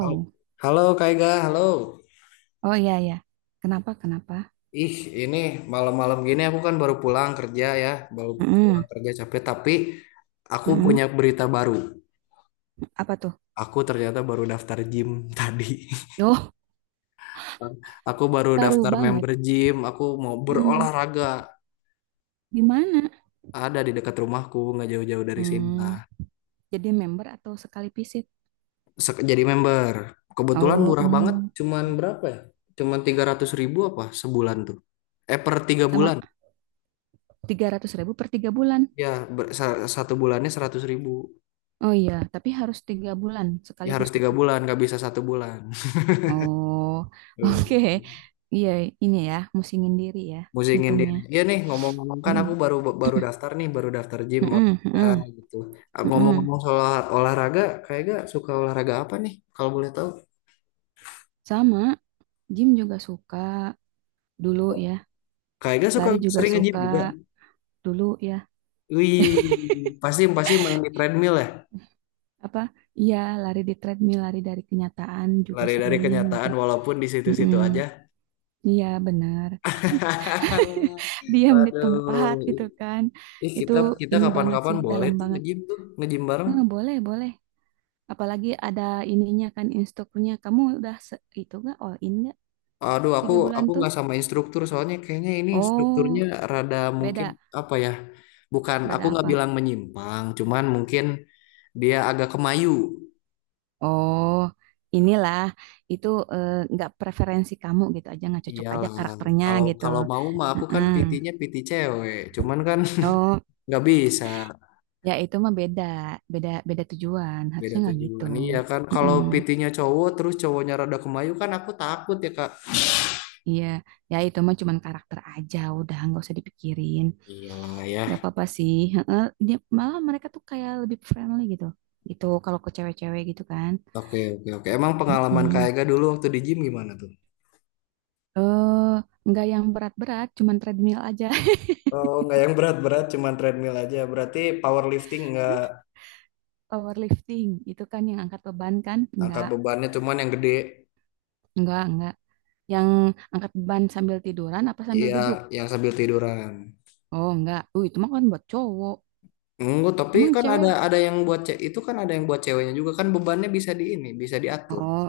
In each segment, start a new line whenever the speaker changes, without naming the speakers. Hal- Halo Kak Ega, halo.
Oh iya ya. Kenapa? Kenapa?
Ih, ini malam-malam gini aku kan baru pulang kerja ya, baru pulang
Mm-mm,
kerja capek, tapi aku punya
mm-mm.
berita baru.
Apa tuh?
Aku ternyata baru daftar gym tadi.
Oh,
Aku baru
baru
daftar
banget.
member gym, aku mau
Mm.
berolahraga.
Di mana?
Ada di dekat rumahku, nggak jauh-jauh dari sini
Hmm,
lah.
jadi member atau sekali visit?
Jadi member. Kebetulan
Oh,
murah banget, cuman berapa ya? Cuman 300 ribu apa sebulan tuh? Per tiga
sama
bulan.
300.000 per 3 bulan.
Ya, satu bulannya 100 ribu.
Oh iya, tapi harus 3 bulan
Ya
sekaligus
harus tiga
gitu.
bulan nggak bisa satu bulan.
Oh,
Nggak bisa
oke. Iya, ini ya, musingin diri ya,
musingin
hitungnya.
diri ya nih, ngomong-ngomong kan aku
mm
baru baru daftar nih, baru daftar gym
mm-mm,
olahraga
mm-mm,
gitu. Ah,
mm-mm.
ngomong-ngomong soal olahraga, kayaknya suka olahraga apa nih kalau boleh tahu?
Sama, gym juga suka dulu ya,
Kayaknya suka
lari juga
sering nge-gym
suka
juga.
dulu ya.
Wih, pasti pasti main di treadmill ya,
Apa iya, lari di treadmill, lari dari kenyataan juga
lari dari
sering gitu.
kenyataan walaupun di situ-situ
Mm-mm.
aja.
Iya benar. Diam di tempat gitu
Waduh,
kan.
ih,
Itu
kita kita
ini banget
kapan-kapan
sih,
boleh
dalam
tuh
banget.
nge-gym, tuh nge-gym bareng.
Boleh boleh, apalagi ada ininya kan, instrukturnya kamu udah itu gak all in gak
Aduh, aku
3 bulan
aku
tuh?
nggak sama instruktur soalnya kayaknya ini instrukturnya
Oh,
rada mungkin,
beda.
apa ya? Bukan, aku
Rada
nggak
apa?
bilang menyimpang, cuman mungkin dia agak kemayu.
Oh inilah, itu, nggak preferensi kamu gitu, aja nggak cocok aja
Iyalah,
karakternya
kalau
gitu.
kalau mau mah aku kan
Heeh.
PT-nya PT cewek, cuman kan,
Oh.
nggak bisa
Ya itu mah beda, beda beda tujuan.
beda
Harusnya nggak gitu.
tujuan. Iya kan, kalau
Mm-mm.
PT-nya cowok terus cowoknya rada kemayu kan aku takut ya, Kak.
Iya, ya itu mah cuman karakter aja. Udah nggak usah dipikirin.
Iyalah ya.
Nggak apa-apa sih. Heeh. Dia, malah mereka tuh kayak lebih friendly gitu. Gitu kalau ke cewek-cewek gitu kan.
Oke, oke, oke. Emang pengalaman Kak
Mm-mm.
Ega dulu waktu di gym gimana tuh?
Eh, nggak yang berat-berat, cuman treadmill aja.
Oh, nggak yang berat-berat, cuman treadmill aja. Berarti powerlifting nggak,
Powerlifting itu kan yang angkat beban kan?
angkat bebannya cuman yang gede,
Enggak, enggak. Yang angkat beban sambil tiduran apa sambil
ya
duduk?
yang sambil tiduran.
Oh, enggak. Itu mah kan buat cowok.
Enggak, tapi
Emang
kan ada
cewek?
yang buat cewek itu, kan ada yang buat ceweknya juga kan bebannya bisa di ini, bisa diatur,
Oh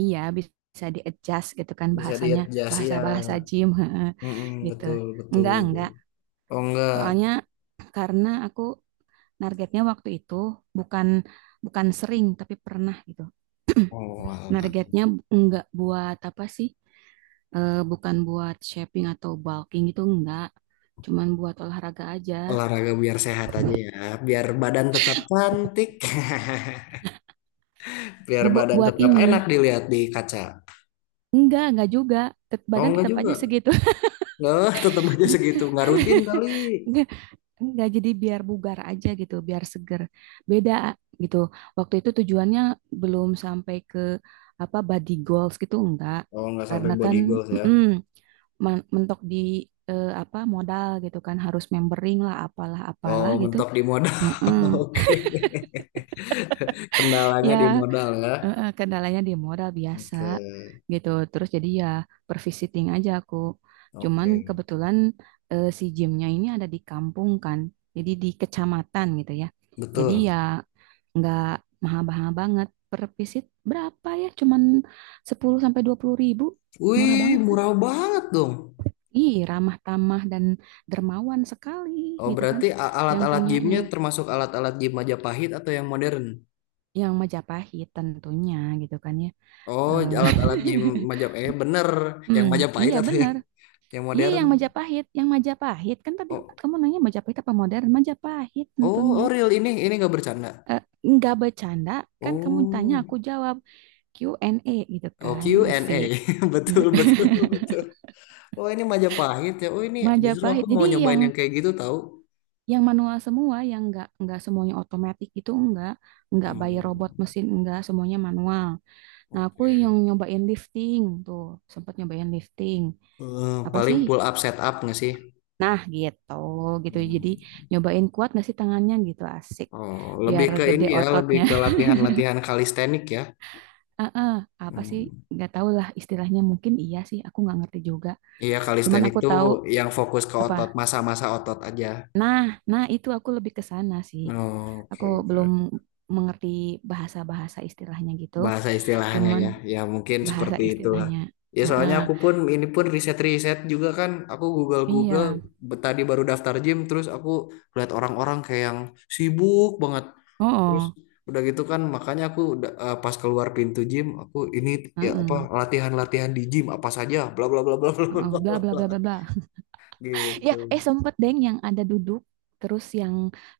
iya, bisa di adjust gitu kan
bisa
bahasanya,
di-adjust ya.
bahasa-bahasa gym. Heeh,
Mm-mm,
gitu.
betul betul.
Enggak enggak.
Oh, enggak.
Soalnya karena aku targetnya waktu itu bukan bukan sering tapi pernah gitu.
Oh, alah.
Targetnya enggak buat apa sih? Bukan buat shaping atau bulking, itu enggak. Cuman buat olahraga aja.
Olahraga biar sehat aja ya, biar badan tetap cantik. Biar badan
Buat
tetap enak
ini.
dilihat di kaca.
Enggak juga.
Oh,
Badan
enggak
tetap aja
juga,
segitu.
enggak, tetap aja segitu, nggak rutin kali.
Enggak, jadi biar bugar aja gitu, biar seger. Beda gitu. Waktu itu tujuannya belum sampai ke apa body goals gitu, enggak.
Oh, enggak sampai
Karena kan
body goals ya.
mm-mm, mentok di apa modal gitu kan, harus membering lah, apalah
Oh,
apalah gitu.
mentok di modal.
Heeh.
Oke. Kendalanya
Ya,
di modal ya.
kendalanya di modal biasa
Oke.
gitu. Terus jadi ya per visiting aja aku. Cuman
Oke.
kebetulan si gymnya ini ada di kampung kan. Jadi di kecamatan gitu ya. Jadi ya
Betul.
nggak mahal-mahal banget. Per visit berapa ya? Cuman 10.000 sampai 20.000. Murah
Wih,
banget kan?
murah banget dong.
Ih, ramah tamah dan dermawan sekali
Oh,
gitu kan.
berarti
Yang
alat-alat
punyanya.
gymnya termasuk alat-alat gym Majapahit atau yang modern?
Yang Majapahit tentunya gitu kan ya.
Oh,
Eh,
alat-alat gym majap. Eh, bener. Yang
Hmm,
Majapahit
iya
atau
benar.
yang
Iya
modern?
yang Majapahit kan tadi
Oh,
kamu nanya Majapahit apa modern? Majapahit
oh,
tentunya.
oh, real ini. Ini nggak bercanda.
Eh, nggak bercanda, kan kamu tanya
Oh,
aku jawab, Q&A gitu
oh,
kan,
Q and
asik.
a Betul, betul, betul. Oh ini Majapahit ya. Oh ini justru
Majapahit.
aku mau
Jadi
nyobain
yang
yang kayak gitu tahu.
yang manual semua, yang nggak semuanya otomatis, itu enggak, nggak by robot
Hmm,
mesin, enggak, semuanya manual. Nah aku yang
oke.
nyobain lifting tuh, sempat nyobain lifting.
Eh,
Apa
paling
sih?
pull up set up nggak sih?
Nah, gitu, gitu. Jadi
Hmm.
nyobain kuat nggak sih tangannya gitu, asik.
Oh, lebih
Biar
ke
gede
ini ya, lebih
ototnya.
ke latihan-latihan kalistenik ya.
ah ah, apa sih?
Hmm.
Nggak tahu lah istilahnya. Mungkin iya sih, aku nggak ngerti juga.
Iya,
Cuman
kalistenik
aku
tuh
tahu
yang fokus ke
apa.
otot, masa-masa otot aja.
Nah, nah, itu aku lebih ke sana sih.
Oh, oke,
Aku belum
oke.
mengerti bahasa-bahasa istilahnya gitu.
Bahasa istilahnya
Cuman
ya, ya mungkin
bahasa
seperti itulah.
istilahnya.
Ya
ah
soalnya
ah.
aku pun ini pun riset-riset juga kan, aku Google-Google,
Iya.
tadi baru daftar gym terus aku lihat orang-orang kayak yang sibuk banget,
Oh,
terus
oh.
udah gitu kan makanya aku udah, pas keluar pintu gym aku ini, ya apa
Heeh,
latihan-latihan di gym apa saja, bla bla bla bla bla bla
heeh. Bla
bla
bla
bla.
bla bla bla. Ya,
Gitu.
sempet deng yang ada duduk, terus yang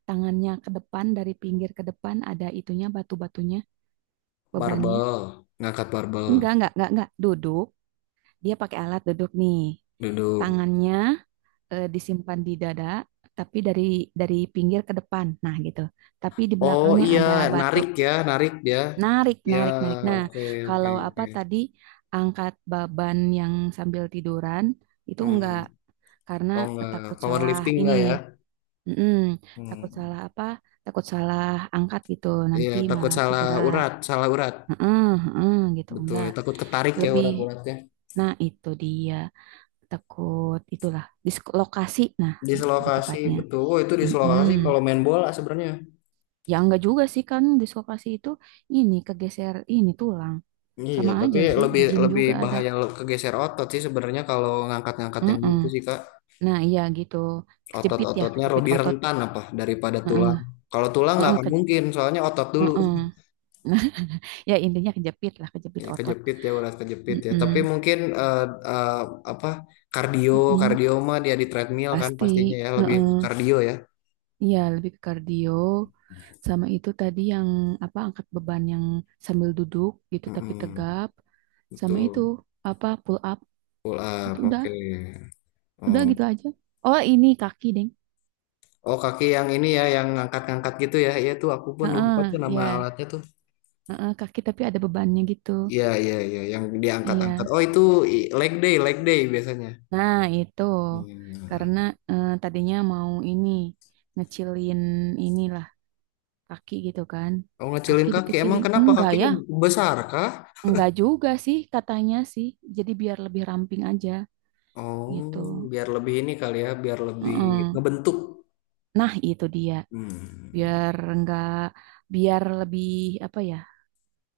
tangannya ke depan, dari pinggir ke depan, ada itunya, batu-batunya, bebannya.
Barbel, ngangkat barbel
Enggak, enggak. Duduk, dia pakai alat duduk nih.
duduk.
Tangannya disimpan di dada, tapi dari pinggir ke depan. Nah, gitu. Tapi di
Oh
belakangnya
iya,
ada batu.
narik ya, narik ya,
Narik,
ya
narik, narik. Nah,
oke, oke,
kalau apa
oke.
tadi angkat beban yang sambil tiduran itu
Hmm,
enggak, karena
oh nggak,
takut salah
powerlifting
ini.
nggak ya?
Mm-mm. Takut
Hmm,
salah apa? Takut salah angkat gitu,
iya
nanti
takut
malah cedera.
salah urat,
Heeh, heeh, gitu
betul.
enggak.
Ya. Takut ketarik ya
Lebih,
urat-uratnya.
nah itu dia, takut itulah dislokasi, nah lebih
Dislokasi,
tepatnya.
betul. Oh itu
Mm-mm.
dislokasi kalau main bola sebenarnya.
Ya enggak juga sih, kan dislokasi itu ini kegeser ini tulang.
Iya,
Sama
tapi
aja sih
lebih
di gym
lebih
juga ada.
bahaya, kegeser otot sih sebenarnya kalau ngangkat-ngangkat yang
Mm-mm.
gitu sih, Kak.
Nah iya gitu, kejepit ya,
Otot-ototnya
kejepit
lebih
otot.
rentan apa daripada
Heeh,
tulang. Kalau tulang nggak
heeh,
akan mungkin, soalnya otot dulu.
heeh. Nah, ya intinya kejepit lah, kejepit
Iya
otot.
kejepit ya, urat kejepit ya.
Mm-mm.
Tapi mungkin eh, apa kardio,
Mm-mm,
kardio mah dia di treadmill kan pastinya
pasti.
ya, lebih ke
Heeh.
kardio ya.
Iya, lebih ke kardio. Sama itu tadi yang apa angkat beban yang sambil duduk gitu, tapi
Mm-mm,
tegap. Sama itu
betul.
apa pull up.
Pull
Itu
up.
udah,
Oke.
udah
Oh,
gitu aja. Oh, ini kaki, Deng.
oh, kaki yang ini ya yang ngangkat-ngangkat gitu ya. Iya tuh aku pun lupa
Heeh,
tuh nama
ya.
alatnya tuh.
Heeh, kaki tapi ada bebannya gitu.
Iya iya iya, yang diangkat-angkat.
Iya.
Oh itu leg day, leg day biasanya.
Nah, itu
Iya.
karena tadinya mau ini, ngecilin inilah kaki gitu kan.
Oh,
Kaki
ngecilin kaki. Emang
dikecilin.
kenapa
Enggak ya,
kakinya besar kah?
enggak juga sih katanya sih. Jadi biar lebih ramping aja gitu.
Oh biar lebih ini kali ya, biar lebih
Mm-mm.
ngebentuk.
Nah, itu dia.
Hmm.
Biar enggak, biar lebih apa ya?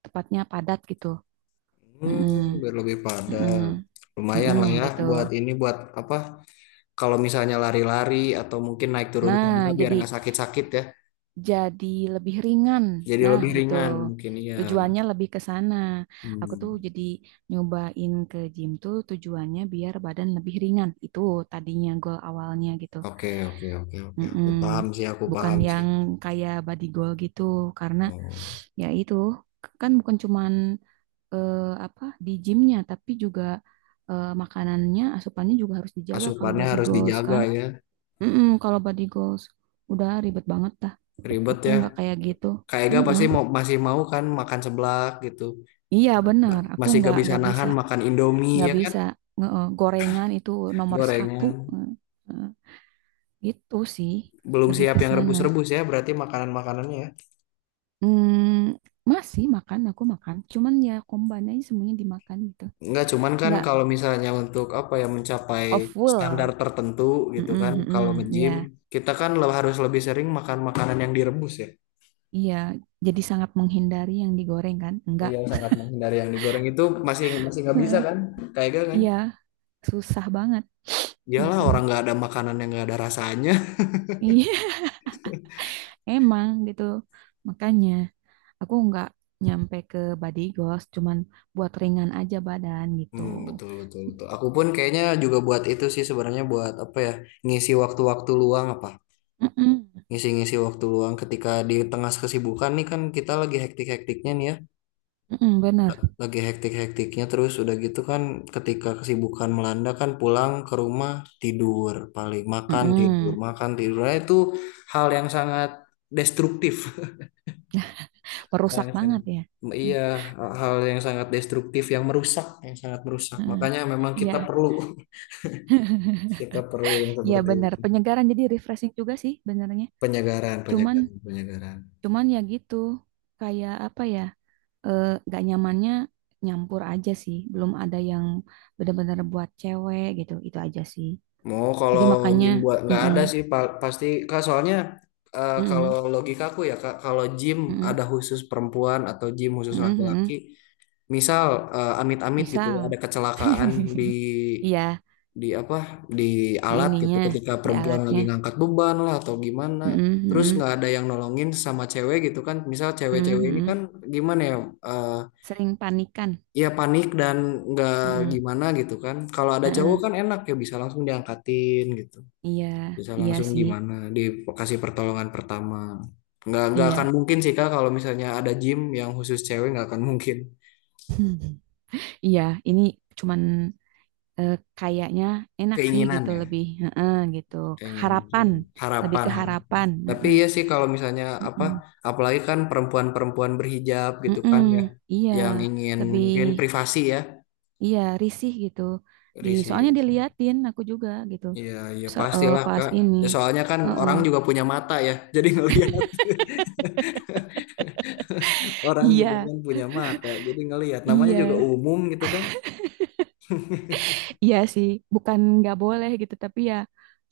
Tepatnya padat gitu. Mm-mm.
Hmm, biar lebih
Mm-mm.
padat. Lumayan
Mm-mm,
lah ya
gitu.
buat ini, buat apa? Kalau misalnya lari-lari atau mungkin naik turun
Nah,
tangga biar
jadi
nggak sakit-sakit ya.
jadi lebih ringan.
Jadi
Nah,
lebih
gitu.
ringan mungkin ya.
Tujuannya lebih ke sana. Aku tuh
Hmm.
jadi nyobain ke gym tuh tujuannya biar badan lebih ringan. Itu tadinya goal awalnya gitu.
Oke, oke, oke, oke, oke.
Mm-mm.
Paham sih, aku
Bukan
paham sih.
yang kayak body goal gitu, karena
Oh.
ya itu kan bukan cuman eh, apa di gymnya tapi juga makanannya, asupannya juga harus dijaga kalau
Asupannya
body
harus
goals
dijaga
kan.
ya.
Mm-mm, kalau body goals udah ribet banget dah.
Ribet
Aku
ya.
nggak kayak gitu.
Kak Ega pasti
Mm-mm.
mau masih mau kan makan seblak gitu.
Iya benar. Aku
Masih gak bisa
nggak bisa,
nahan makan Indomie
nggak
ya kan?
bisa gorengan itu nomor satu.
Gorengan.
Eh, eh, Gitu sih,
Belum
lebih
siap
ke
yang
sana.
rebus-rebus ya berarti makanan-makanannya ya.
Hmm, masih makan, aku makan. Cuman ya komban aja semuanya dimakan gitu.
Enggak, cuman kan
Nggak
kalau misalnya untuk apa ya, mencapai
of
standar
full.
tertentu gitu
Mm-mm,
kan, kalau
mm-mm.
nge-gym
Iya,
kita kan harus lebih sering makan makanan yang direbus ya.
iya. Jadi sangat menghindari yang digoreng kan? Enggak.
Iya, sangat menghindari yang digoreng itu masih, masih nggak bisa
Heeh.
kan, kayak gitu kan?
Iya, susah banget
Iyalah,
gitu.
orang nggak ada makanan yang nggak ada rasanya.
Iya, emang gitu. Makanya aku nggak nyampe ke body goals, cuman buat ringan aja badan gitu.
Hmm, betul betul betul. Aku pun kayaknya juga buat itu sih sebenarnya, buat apa ya, ngisi waktu-waktu luang apa,
Mm-mm,
ngisi-ngisi waktu luang ketika di tengah kesibukan nih kan, kita lagi hektik-hektiknya nih ya,
mm-mm, bener.
lagi hektik-hektiknya terus udah gitu kan, ketika kesibukan melanda kan pulang ke rumah tidur, paling makan tidur,
Mm-mm.
makan tidur. Nah, itu hal yang sangat destruktif. Hal
Merusak
yang
banget
sangat-,
ya.
iya, hal yang sangat destruktif, yang merusak, yang sangat merusak,
Mm-mm.
makanya memang
Iya.
kita perlu. Kita perlu yang
Ya
seperti
benar,
itu,
penyegaran, jadi refreshing juga sih benernya.
penyegaran,
Cuman
penyegaran, penyegaran.
cuman ya gitu. Kayak apa ya? eh, Gak nyamannya nyampur aja sih. Belum ada yang benar-benar buat cewek gitu. Itu aja sih.
Mau,
Jadi
kalau
makanya
gym buat, nggak
mm-mm,
ada sih, pasti Kak, soalnya kalau
mm-mm,
logika aku ya Kak, kalau gym
mm-mm,
ada khusus perempuan atau gym khusus
mm-mm,
laki-laki,
mm-mm.
misal, amit-amit gitu ya,
Misal
ada kecelakaan di
iya,
di apa, di
di
alat gitu
ininya,
ketika
di
perempuan lagi
alatnya.
ngangkat beban lah atau gimana,
Mm-mm,
terus
mm-mm,
nggak ada yang nolongin, sama cewek gitu kan, misal
mm-mm,
cewek-cewek ini
mm-mm.
kan gimana ya, eh,
Sering panikan.
ya panik dan nggak
Mm-mm,
gimana gitu kan, kalau ada cowok
mm-mm.
kan enak ya, bisa langsung diangkatin gitu,
Iya,
bisa
iya
langsung
sih.
gimana, dikasih pertolongan pertama, nggak akan
Iya.
mungkin sih Kak kalau misalnya ada gym yang khusus cewek, nggak akan mungkin.
Iya, ini cuman eh, kayaknya enak sih
Keinginan
gitu,
ya,
lebih, heeh, gitu,
keinginan,
harapan, lebih
harapan,
ke
harapan.
harapan,
Tapi
heeh.
iya sih, kalau misalnya apa,
Mm-mm.
apalagi kan perempuan-perempuan berhijab gitu kan
Mm-mm.
ya,
Iya,
yang ingin
lebih,
mungkin privasi ya,
iya risih gitu, di
risih.
soalnya diliatin aku juga gitu.
Iya, iya pastilah,
Pas
Kak.
ini.
Ya, soalnya kan
Heeh.
orang juga punya mata ya, jadi ngelihat. Orang juga
Iya,
kan punya mata, jadi ngelihat. Namanya juga
iya,
umum gitu kan.
iya sih, bukan nggak boleh gitu tapi ya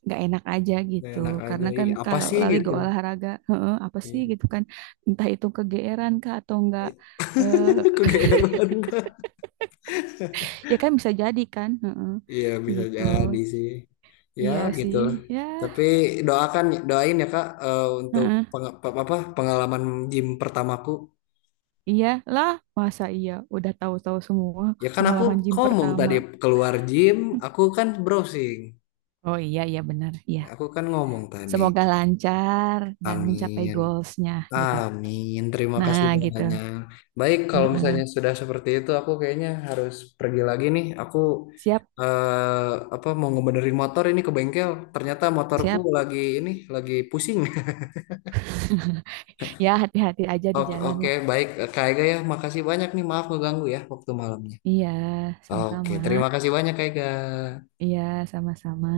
nggak enak aja
Gak
gitu.
enak aja.
Karena
Ih,
kan
apa
kalau
sih
lali go
gitu?
olahraga, heeh, apa sih
Iya.
gitu kan, entah itu kegeeran kah atau enggak.
Kegeeran, Kak.
Ya kan bisa jadi kan, heeh,
Iya bisa
gitu.
jadi sih. Ya
Iya
gitu.
sih,
Lah.
ya,
Tapi doakan, doain ya Kak, untuk
heeh.
apa pengalaman gym pertamaku.
Iya lah, masa iya udah tahu-tahu semua
Ya kan aku
pengalaman gym
ngomong
pertama.
tadi keluar gym, aku kan browsing.
Oh iya, iya benar, iya.
Aku kan ngomong tadi,
Semoga lancar dan mencapai
amin,
goalsnya gitu.
amin, terima kasih
Nah gitu,
banyak. Baik, kalau misalnya
heeh.
sudah seperti itu, aku kayaknya harus pergi lagi nih. Aku
Siap
eh, apa mau ngebenerin motor ini ke bengkel. Ternyata motorku
siap.
lagi ini lagi pusing.
Ya hati-hati aja di
Oke,
jalan
oke,
lah.
baik, Kak Ega ya, makasih banyak nih. Maaf ngeganggu ya waktu malamnya.
Iya,
Oke,
sama-sama.
terima kasih banyak Kak Ega.
Iya, sama-sama.